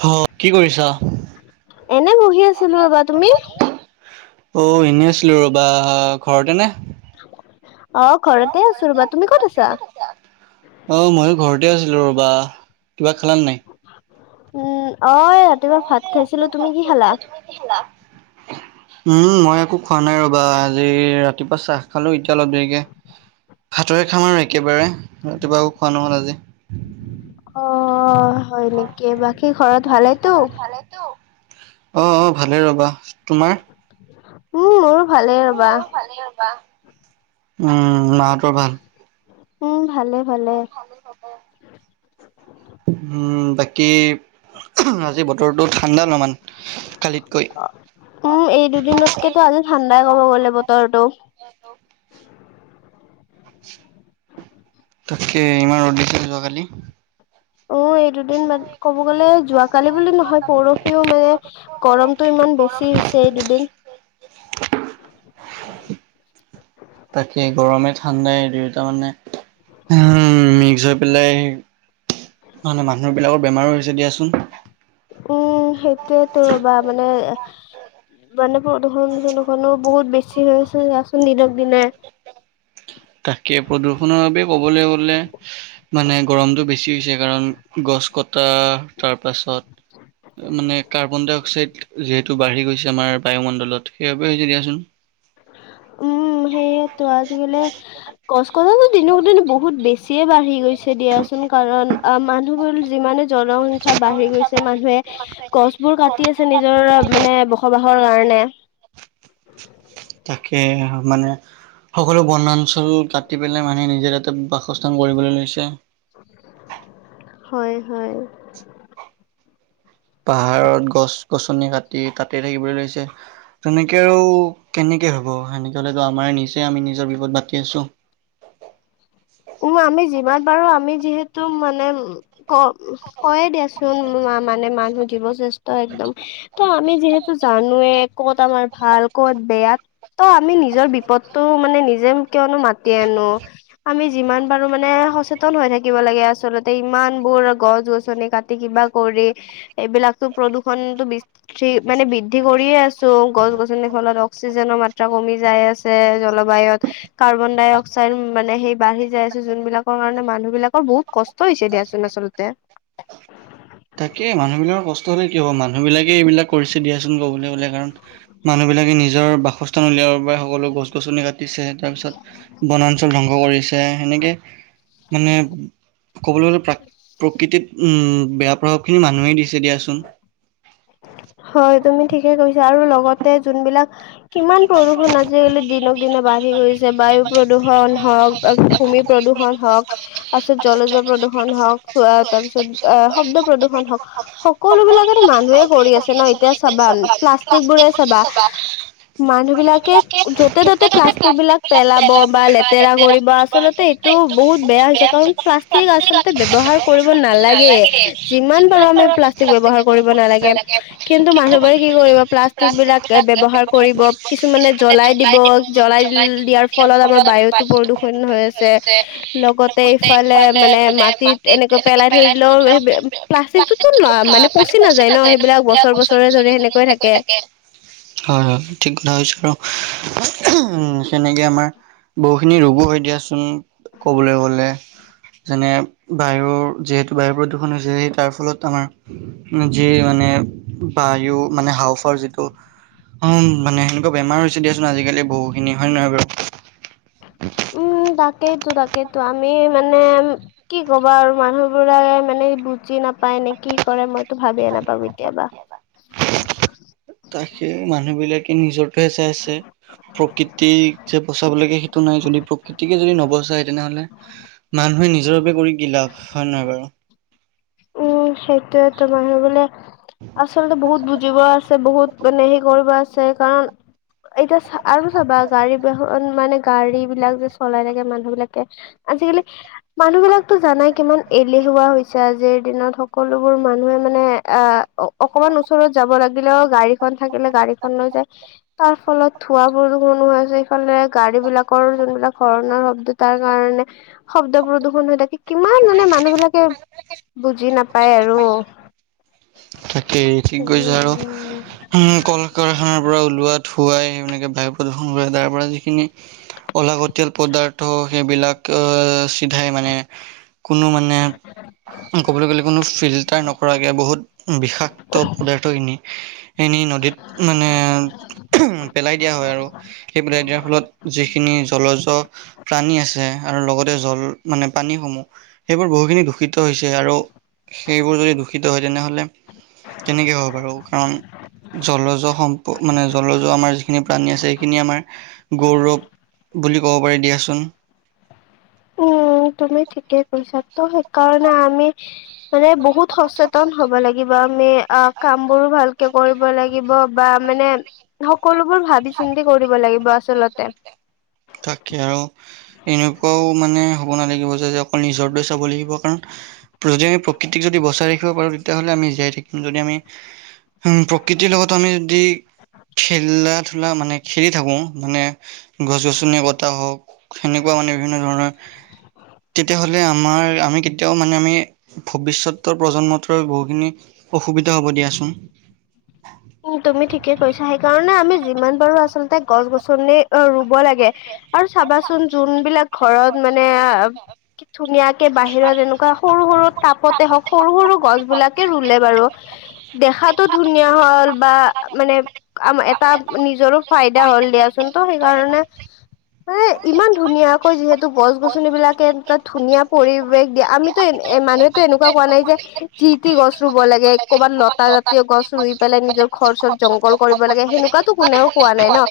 হ কি কৰিছা? এনে বহি আছিলো ৰ'বা তুমি? অ, এনেই আছিলো ৰ'বা ঘৰতে নে? আহ, ঘৰতে আছো ৰ'বা তুমি ক'ত আছা? বা কিবা খেলা নাই? উম, অ, ৰাতিপুৱা ভাত খাইছিলো তুমি কি খালা? উম, মই একো খোৱা নাই ৰ'বা। আজি ৰাতিপুৱা চাহ খালো। এতিয়া অলপ দেৰিকে হাতৰে খাম আৰু একেবাৰে। ৰাতিপুৱাও খোৱা নহ'ল আজি। অ'। হয় নেকি অ, বাকী ঘৰত মাকি ভালেতো খৰ হাললেতো? অ', অ', ভালে ৰ'বা তোমাৰ? উও। ভালবা উম, মাহতৰ ভাল। উম, ভালে। ভালে ভালো ক'ব। উম, বাকি? আজি বতৰটো ঠাণ্ডা অলপমান কালিতকৈ। উম, এই দুদিনতকেতো আজি ঠাণ্ডাই কব গ'লে বতৰটো। তে, ইমান উদ্দেশ্য যোৱা কালি। উ, এই দুদিন ব, ক'ব গ'লে যোৱাকালি বুলি নহয় পৰহিও মানে গৰমতটো ইমান বেছি চিছে এই, দুদিন। [unintelligible] তাকে গৰমে, ঠাণ্ডাই দুয়োটা মানে উ, মিকিকস হৈ পিলাই ম নে মানুহ বিলাকৰ বেমাৰো হৈছে দিয়াচোন। উম, সেইটোয়েতো ৰ'বা মানে, মানে প্ৰদূখনো বহুত বেছি হৈছে। তাকে প্ৰদূষণৰ বাবে কবলৈ গলে মানে গৰমটো বেছি হৈছে কাৰণ গছ কটা তাৰ পাছত মানে কাৰ্বন ডাই অক্সাইড যিহেতু বাঢ়ি গৈছে আমাৰ বায়ুমণ্ডলত সেইবাবে হৈছে দিয়াচোন। উম, সেইয়েতো আজিকালি কষ্ট কথা দিনক দিন বহুত বেছিয়ে বাঢ়ি গৈছে দিয়াচোন কাৰণ আ মানুহবোৰ যিমানে জনসংখ্যা বাঢ়ি গৈছে মানুহে গছবোৰ কাটি আছে নিজৰ মানে বসবাসৰ কাৰণে। [inaudible] তাকেহে মানে সকলো বনাঞ্চল কাটি পেলাই মানে নি ইয়াতে বাসস্থান কৰিবলৈ লৈছে। হয়, হয়। পাহাৰত গছ গছনি কাটি তাতে থাকিবলৈ লৈছে তেনেকে আৰু কেনে সক হ'ব সেনেকে হলেতো আমাৰ নিজে আমি নিজৰ বিপদ মাতি আছো। উম, আমি যিমান পাৰো আমি যিহেতু মানে ক কয়ে দিয়াছো মানে মানুহ যিৱ শ্ৰেষ্ঠ একদম ত আমি যিহেতু জানে ক'ত আমাৰ ভাল ক'ত বেয়া ত আমি নিজৰ বিপদতটো মানে নিজ যে কিয়নো মাতি আনো, আমি যিমান পাৰো মানে সচেতন হৈ থাকিব লাগে আচলতে ইমান বোৰ গছ গছনি কাটি কিবা কৰি এইবিলাকো প্ৰদূষণটো বৃষ্টি মানে বৃদ্ধি কৰিয়ে আছো গছ গছনি ফলত। সচিজেনৰ মাত্ৰা কমি জাই আছে জলবাইত কৰ্বন্দাই অক্সাইড মানে বাঢ়ি যাই আছো যোনবিলাকৰ কাৰণে মানুহ বিলাকৰ বহুত কষ্ট হৈছে দিয়াচোন আচলতে। [inaudible] তাকে মানুহ বিলাকৰ কষ্ট হলে কি হ'ব মানুহ বিলাকে এইবিলাক কৰিছে দিয়াচোন ক'বলৈ বোলে কাৰণ মানুহ বিলাকে নিজৰ বাসস্থ উলিয়াব পৰা সকল গছ গছনি কাটিছে তাৰপিছত বনাঞ্চল ধ্বংস কৰিছে সেনেকে মানে ক'বলৈ গ'লে প্ৰাক প্ৰকৃতিত উম, বেয়া প্ৰভাৱ খিনি মানুহেই দিছে দিয়াচোন। হয় তুমি ঠিকে কৈছা আৰু লগতে যোনবিলাক কিমান প্ৰদূষণ আজিকালি দিনক দিনে বাঢ় কৰিছে বায়ু প্ৰদূষণ হওক ভূমি প্ৰদূষণ হক তাৰপিছত জলজ প্ৰদূষন হওক তাৰপিছত আহ শব্দ প্ৰদূৰণ হওক সকলো বিলাকো মানুহে কৰি আছে ন এতিয়া চাবা প্লাষ্টিক বোৰে চাবা মানুহ বিলাকে যতে ততে প্লাষ্টিক বিলাক পেলাব বা লেতেৰা কৰিব আচল্ততে এই বহুত বেয়া হৈছে কাৰণ প্লাষ্টিক আচলতে ব্যৱহাৰ কৰিব নালাগে যিমান পাৰো আমি প্লাষ্টি ব্যৱহাৰ কৰিব নালাগে কিন্তু মানুহবাৰে কি কৰিব প্লাষ্টিক বিলাক ব্যৱহাৰ কৰিব কিছুমানে জ্বলাই দিব জ্বলাই দিল দিয়াৰ ফলত আমাৰ বায়ুতো প্ৰদূষণ হৈ আছে লগতে ইফালে মানে মাটিত এনেকৈ পেলাই থৈ দিলে সেইবিল প্লাষ্টিক টোতো মানে পচি নাযায় ন সেইবিলাক বছৰ বছৰ হয় হয় ঠিক কথাছো আৰু উম, নেকে আমাৰ বহু খিনি ৰোগো হয় দিয়া চুন ক'ব লৈ গলে। যেনে বায়ুৰ যিহেতু বায়ু প্ৰদূষণ হৈছে সেই তাৰ ফলত আমাৰ যি মানে বা ই মানে হাউফৰ যিটো অ' মানে সেনেকুৱা বেমাৰ হৈছে দিয়াচোন আজিকালি বহু খিনি হয় নে নহয় বাৰু উম, তাক তাকেই তাকেইতো আমি মানে কি ক'বা আৰু মানুহ বোৰে মানে বুজি নাপায় নে কি কৰে মইতো ভাবিয়ে নাপাওঁ কেতিয়াবা। তাকে মানুহ বিলাকে নিজৰহে চাইছে। প্ৰকৃতিক যে বচাব লাগে সেইটো নাই যদি প্ৰকৃতিকে যদি নবচায় তেনেহ'লে মানুহ মানহে নিজৰ বাবে কৰি কি লাভ হয় নহয় বাৰু। উম, সেইটোয়েতো মানুহে বোলে আচলতে বহুত বুজিব আছে বহুত মানে হেই কৰিব আছে কাৰণ এতিয়া চ আৰু চাবা গাড়ী বাহন মানে গাড়ী বিলাক যে চলাই থাকে মানুহ বিলাকে আজিকালি মানুহ বিলাকতো জানাই কিমান এলেহুৱা হৈছে আজিৰ দিনত সকলোবোৰ মানুহে মানে অ অকমান ওচৰত যাব লাগিলেও গাড়ীখনন থাকিলে গাড়ী গাডীখন লৈ যায় তাৰ ফলত ধোৱা প্ৰদূষণ হৈ আছে সফালে গাড়ী বিলাকৰ যোনবিলাক হৰ নৰ শব্দ তাৰ কাৰণে শব্দ প্ৰদূষন হৈ থাকে কিমান মানে মানুহ বিলাকে বুজি নাপায় আৰু তাকেই ঠিক কৈছে আৰু কাৰখানাৰ পৰা ওলোৱাত ধুৱাই তেনেকৈ বায়ু প্ৰদূষণ কৰে তাৰ পৰা যিখিনি অলাগতিয়াল পদাৰ্থ সেইবিলাক চিধাই মানে কোনো মানে ক'ব গলে কোনো ফিল্টাৰ নকৰাকে বহুত বিষাক্ত পদাৰ্থখিনি এনেই নদীত মানে পেলাই দিয়া হয় আৰু সেই পেলাই দিয়াৰ ফলত যিখিনি জলজ প্ৰাণী আছে আৰু লগত জল মানে পানীসমূহ সেইবোৰ বহুখিনি দূষিত হৈছে আৰু সেইবোৰ যদি দূষিত হয় তেনেহ'লে কেনেকে হয় বাৰু কাৰণ জলজ সম্প মানে জলজ আমাৰ যিখিনি প্ৰাণী আছে সেইখিনি আমাৰ গৌৰৱ বুলি ক'ব পাৰি দিয়াচোন। উম, তুমি ঠিকেই কৈছা ত' সেইকাৰণে আমি মানে বহুত সচেতন হ'ব লাগিব আমি। অ', কাম বোৰো ভালকে কৰিব লাগিব বা মানে সকলো বোৰ ভাবি চিন্তি কৰিব লাগিব আচলতে। তাকে আৰু এনেকুৱাও মানে হ'ব নালাগিব যে অকল নিজৰ দৰে চাব লাগিব কাৰণ যদি আমি প্ৰকৃতিক যদি বচাই ৰাখিব পাৰো তেতিয়াহলে আমি জীয়াই থাকিম যদি আমি হম, প্ৰকৃতিৰ লগত আমি যদি খেলা ধূলা মানে খেলি থাকো মানে ত হওক সেনেকুৱা মানে বিভিন্ন ধৰণৰ তেতিয়াহ'লে আমাৰ আমি কেতিয়াও মানে আমি ভৱিষ্যতৰ প্ৰজন্মটোৰ বহুখিনি অসুবিধা হ'ব দিয়াচোন। উম, তুমি ঠিকে কৈছা সেইকাৰণে আমি যিমান পাৰো আচলতে গছ গছনি ৰুব লাগে আৰু চাবাচোন যোনবিলাক ঘৰত মানে কি ধুনীয়াকে বাহিৰত এনেকুৱা সৰু সৰু তাপতে হওঁক সৰু সৰু গছবিলাকে ৰুলে বাৰু দেখাতো ধুনীয়া হ'ল বা মানে আ এটা নিজৰো ফাইদা হ'ল দিয়াচোন তো সেইকাৰণে মানে ইমান ধুনীয়াকৈ যিহেতু গছ গছনিবলাকে এটা ধুনীয়া পৰিৱেশ দিয়ে আমিতো এ এ মানুহেতো এনেকুৱা কোৱা নাই যে যি টি গছ ৰুব লাগে কবাত লতা জাতীয় গছ ৰুই পেলাই নিজৰ ঘৰৰ ওচৰত জংঘল কৰিব লাগে সেনেকুৱাতো কোনেও কোৱা নাই ন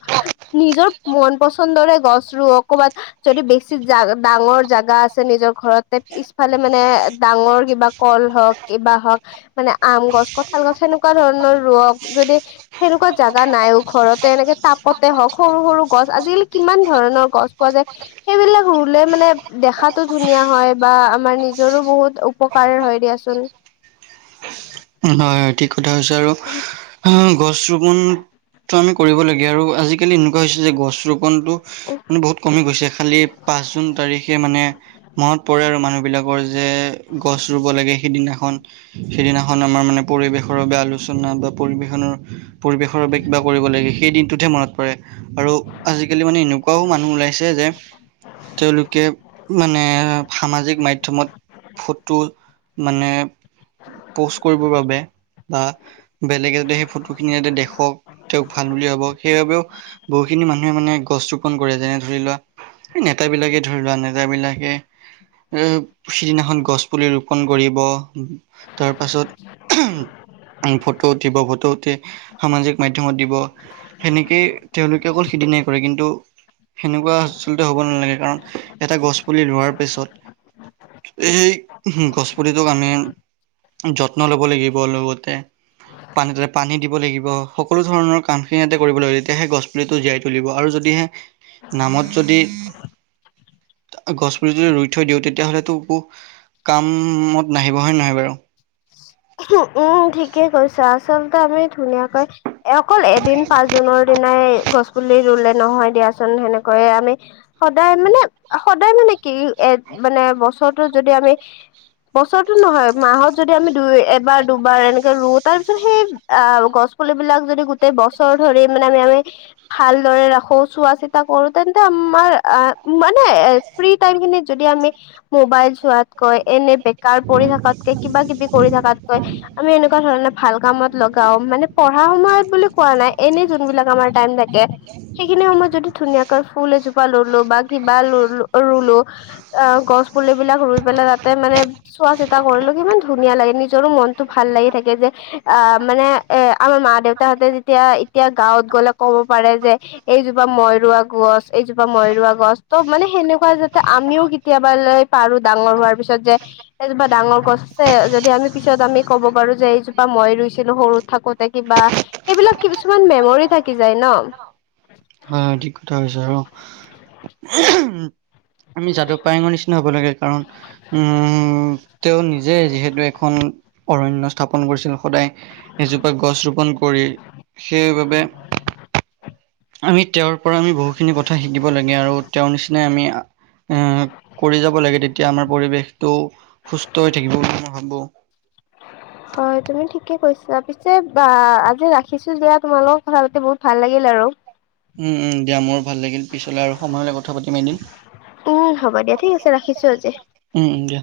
নিজ ৰ মন পছন্দৰে গছ ৰুৱক ক'ৰবাত যদি বেছি জ ডাঙৰ জেগা আছে নিজৰ ঘৰত। পিছফালে মানে ডাঙৰ কিবা কল হওক কিবা হওক মানে আম গছ কঠাল গছ সেনেকুৱা ধৰণৰ ৰোৱক। যদি সেনেকুৱা জাগা নাই ও ঘৰতে এনেকে তাপতে হওক সৰু সৰু গছ আজিকালি কিমান ধৰণ গছ পোৱা যায় সেইবিলাক ৰুলে মানে দেখাতো ধুনীয়া হয় বা আমাৰ নিজৰো বহুত বহুত উপকাৰ হয় দিয়াচোন। হয় হয় ঠিক কথা কৈছা আৰু গছ ৰোপন টো আমি কৰিব লগীয়া আৰু আজিকালি এনেকুৱা হৈছে যে গছ ৰোপনটো মানে বহুত কমি গৈছে খালি পাঁচ জুন তাৰিখে মানে মহত পৰে আৰু মানুহ বিলাক ৰ যে গছ ৰুলে লাগে সেইদিনাখন সেইদিনা খন আমাৰ মানে পৰিেশৰ বাবে আলোচনা বা পৰিেশনৰ পৰিবেশৰ বাবে কিবা কৰিব লাগে সেই দিনটোতে মনত পৰে আৰু আজিকালি মানে এনেকুৱাও মানুহ ওলাইছে যে তেওঁলোকে মানে সামাজিক মাধ্যমত ফটো মানে প'ষ্ট কৰিবৰ বাবে বা বেলেগে যাতে সেই ফটো খিনি যাতে দেখক তেওঁক ভাল বুলি ভাবক সেইবাবেও বহুখিনি মানুহে মানে প্ৰস্তুপ্ৰণ কৰি আছে। এনে ধৰি লোৱা এই নেতা বিলাকে ধৰি লোৱা নেতা বিলাকে এই সিদিনাখন গছ পুলি ৰোপন কৰিব। তাৰপাছত। উম, ফটো উঠিব ফটো উঠি সামাজিক মাধ্যমত দিব সেনেকে তেওঁলোকে অকল সি এনে কৰে কিন্তু সেনেকুৱা আচলতে হ'ব নালাগে কাৰণ এটা গছ পুলি ৰোৱাৰ পেছত এই উমহ, গছপুলিটোক আমি যত্ন ল'ব লাগিব লগতে পানী তাতে পানী দিব লাগিব। সকলো ধৰণৰ কামখিনি ইয়াতে কৰিব লাগিবে, তেতিয়াহে গছ পুলিটো জীয়াই তুলিব আৰু যদ দিহে নামত যদি গছপুলি যদি ৰুই থৈ দিওঁ তেতিয়াহ'লে টোকো কাম অত নাহিব হয় নহয় বাৰু। উম, ঠিকেই কৈছা, আচলতে আমি ধুনীয়াকৈ এই অকল এদিন পাঁচ জোনৰ দিনাই গছ পুলি ৰুলে নহয় দিয়াচোন সেনেকৈয়ে আমি সদায় মানে সদায় মানে কি এ এত, মানে বছৰটোত যদি আমি বছৰটো নহয় মাহত যদি আমি দুই এবাৰ দুবাৰ এনেকে ৰু তাৰ পিছত সেই আ, গছ পুলিবিলাক যদি গোটেই বছৰ ধৰি মানে আমি [unintelligible] তই ভালদৰে ৰাখো, চোৱা চিতা কৰো তেন্তে আমাৰ আ, মানে এ, ফ্ৰী টা টাইমখিনিত যদি আমি মবাইল চোৱাতকৈ এনে বেকাৰ পৰি থাকাতকে কিবা কিবি কৰি থাকাত কৈ, আমি এনেকুৱা ধৰণে ভাল কামত লগাও। মানে পঢ়া সময়ত বুলি কোৱা নাই এনে যোনবিলাক আমাৰ টাইম থাকে। সেইখিনি সময়ত যদি ধুনীয়াকৈ ফুল এজোপা ললোঁ বা কিবা ললোঁ ৰুলো আ, গ গছ পুলিবিলাক ৰুই পেলে তাতে মানে চোৱা চিতা কৰিলো কিমান ধুনীয়া লাগে নি নিজৰো মনতটো ভাল লাগি থাকে যে আ, মানে এ, আমাৰ মা দেউতাহঁতে যেতিয়া এতিয়া গাঁৱত গলে ক'ব পাৰে যে এইজোপা মই ৰুৱা গছ, এইজোপা মই ৰুৱা গছ। ত' মানে সেনেকুৱা যে তে আমিও কেতিয়াবালৈ পাৰো ডাঙৰ হোৱাৰ পিছত যে এজোপা ডাঙৰ গছে যদি আমি পিছত আমি ক'ব পাৰো যে এইজোপা মই ৰুইছিলো সৰু থাকোতে কিবা সেইবিলাক কিছুমান মেমৰি থা থাকি যায় ন'। হয়, হয় ঠিক কথা কৈছা। আৰু আমি যাদু পায়ংৰ নিচিনা হ'ব লাগে। কাৰণ উম, তেওঁ নিজে যিহেতু এখন অৰণ্য স্থাপন কৰিছিল। সদায় এজোপা গছ ৰোপন কৰি সেইবাবে [inaudible] আমি তেওঁৰ পৰা আমি বহুখিনি কথা শিকিব লগীয়া, আৰু তেওঁৰ নিচিনাই আমি আ, এক কৰি যাব লাগে তেতিয়া আমাৰ পৰিৱেশটো সুস্থ হৈ থাকিব বুলি মই ভাবো। হয় তুমি ঠিকে কৈছা। পিছে বা আজি ৰাখিছো দিয়া তোমাৰ লগত কথা পাতি বহুত ভাল লাগিল। আৰু। উম উম, দিয়া মোৰ ভাল লাগিল। পিছলে আৰু সময় হ'লে কথা পাতিম এদিন। উম হ'ব দিয়া ঠিক আছে, ৰাখিছো আজি। উম, উম, দিয়া।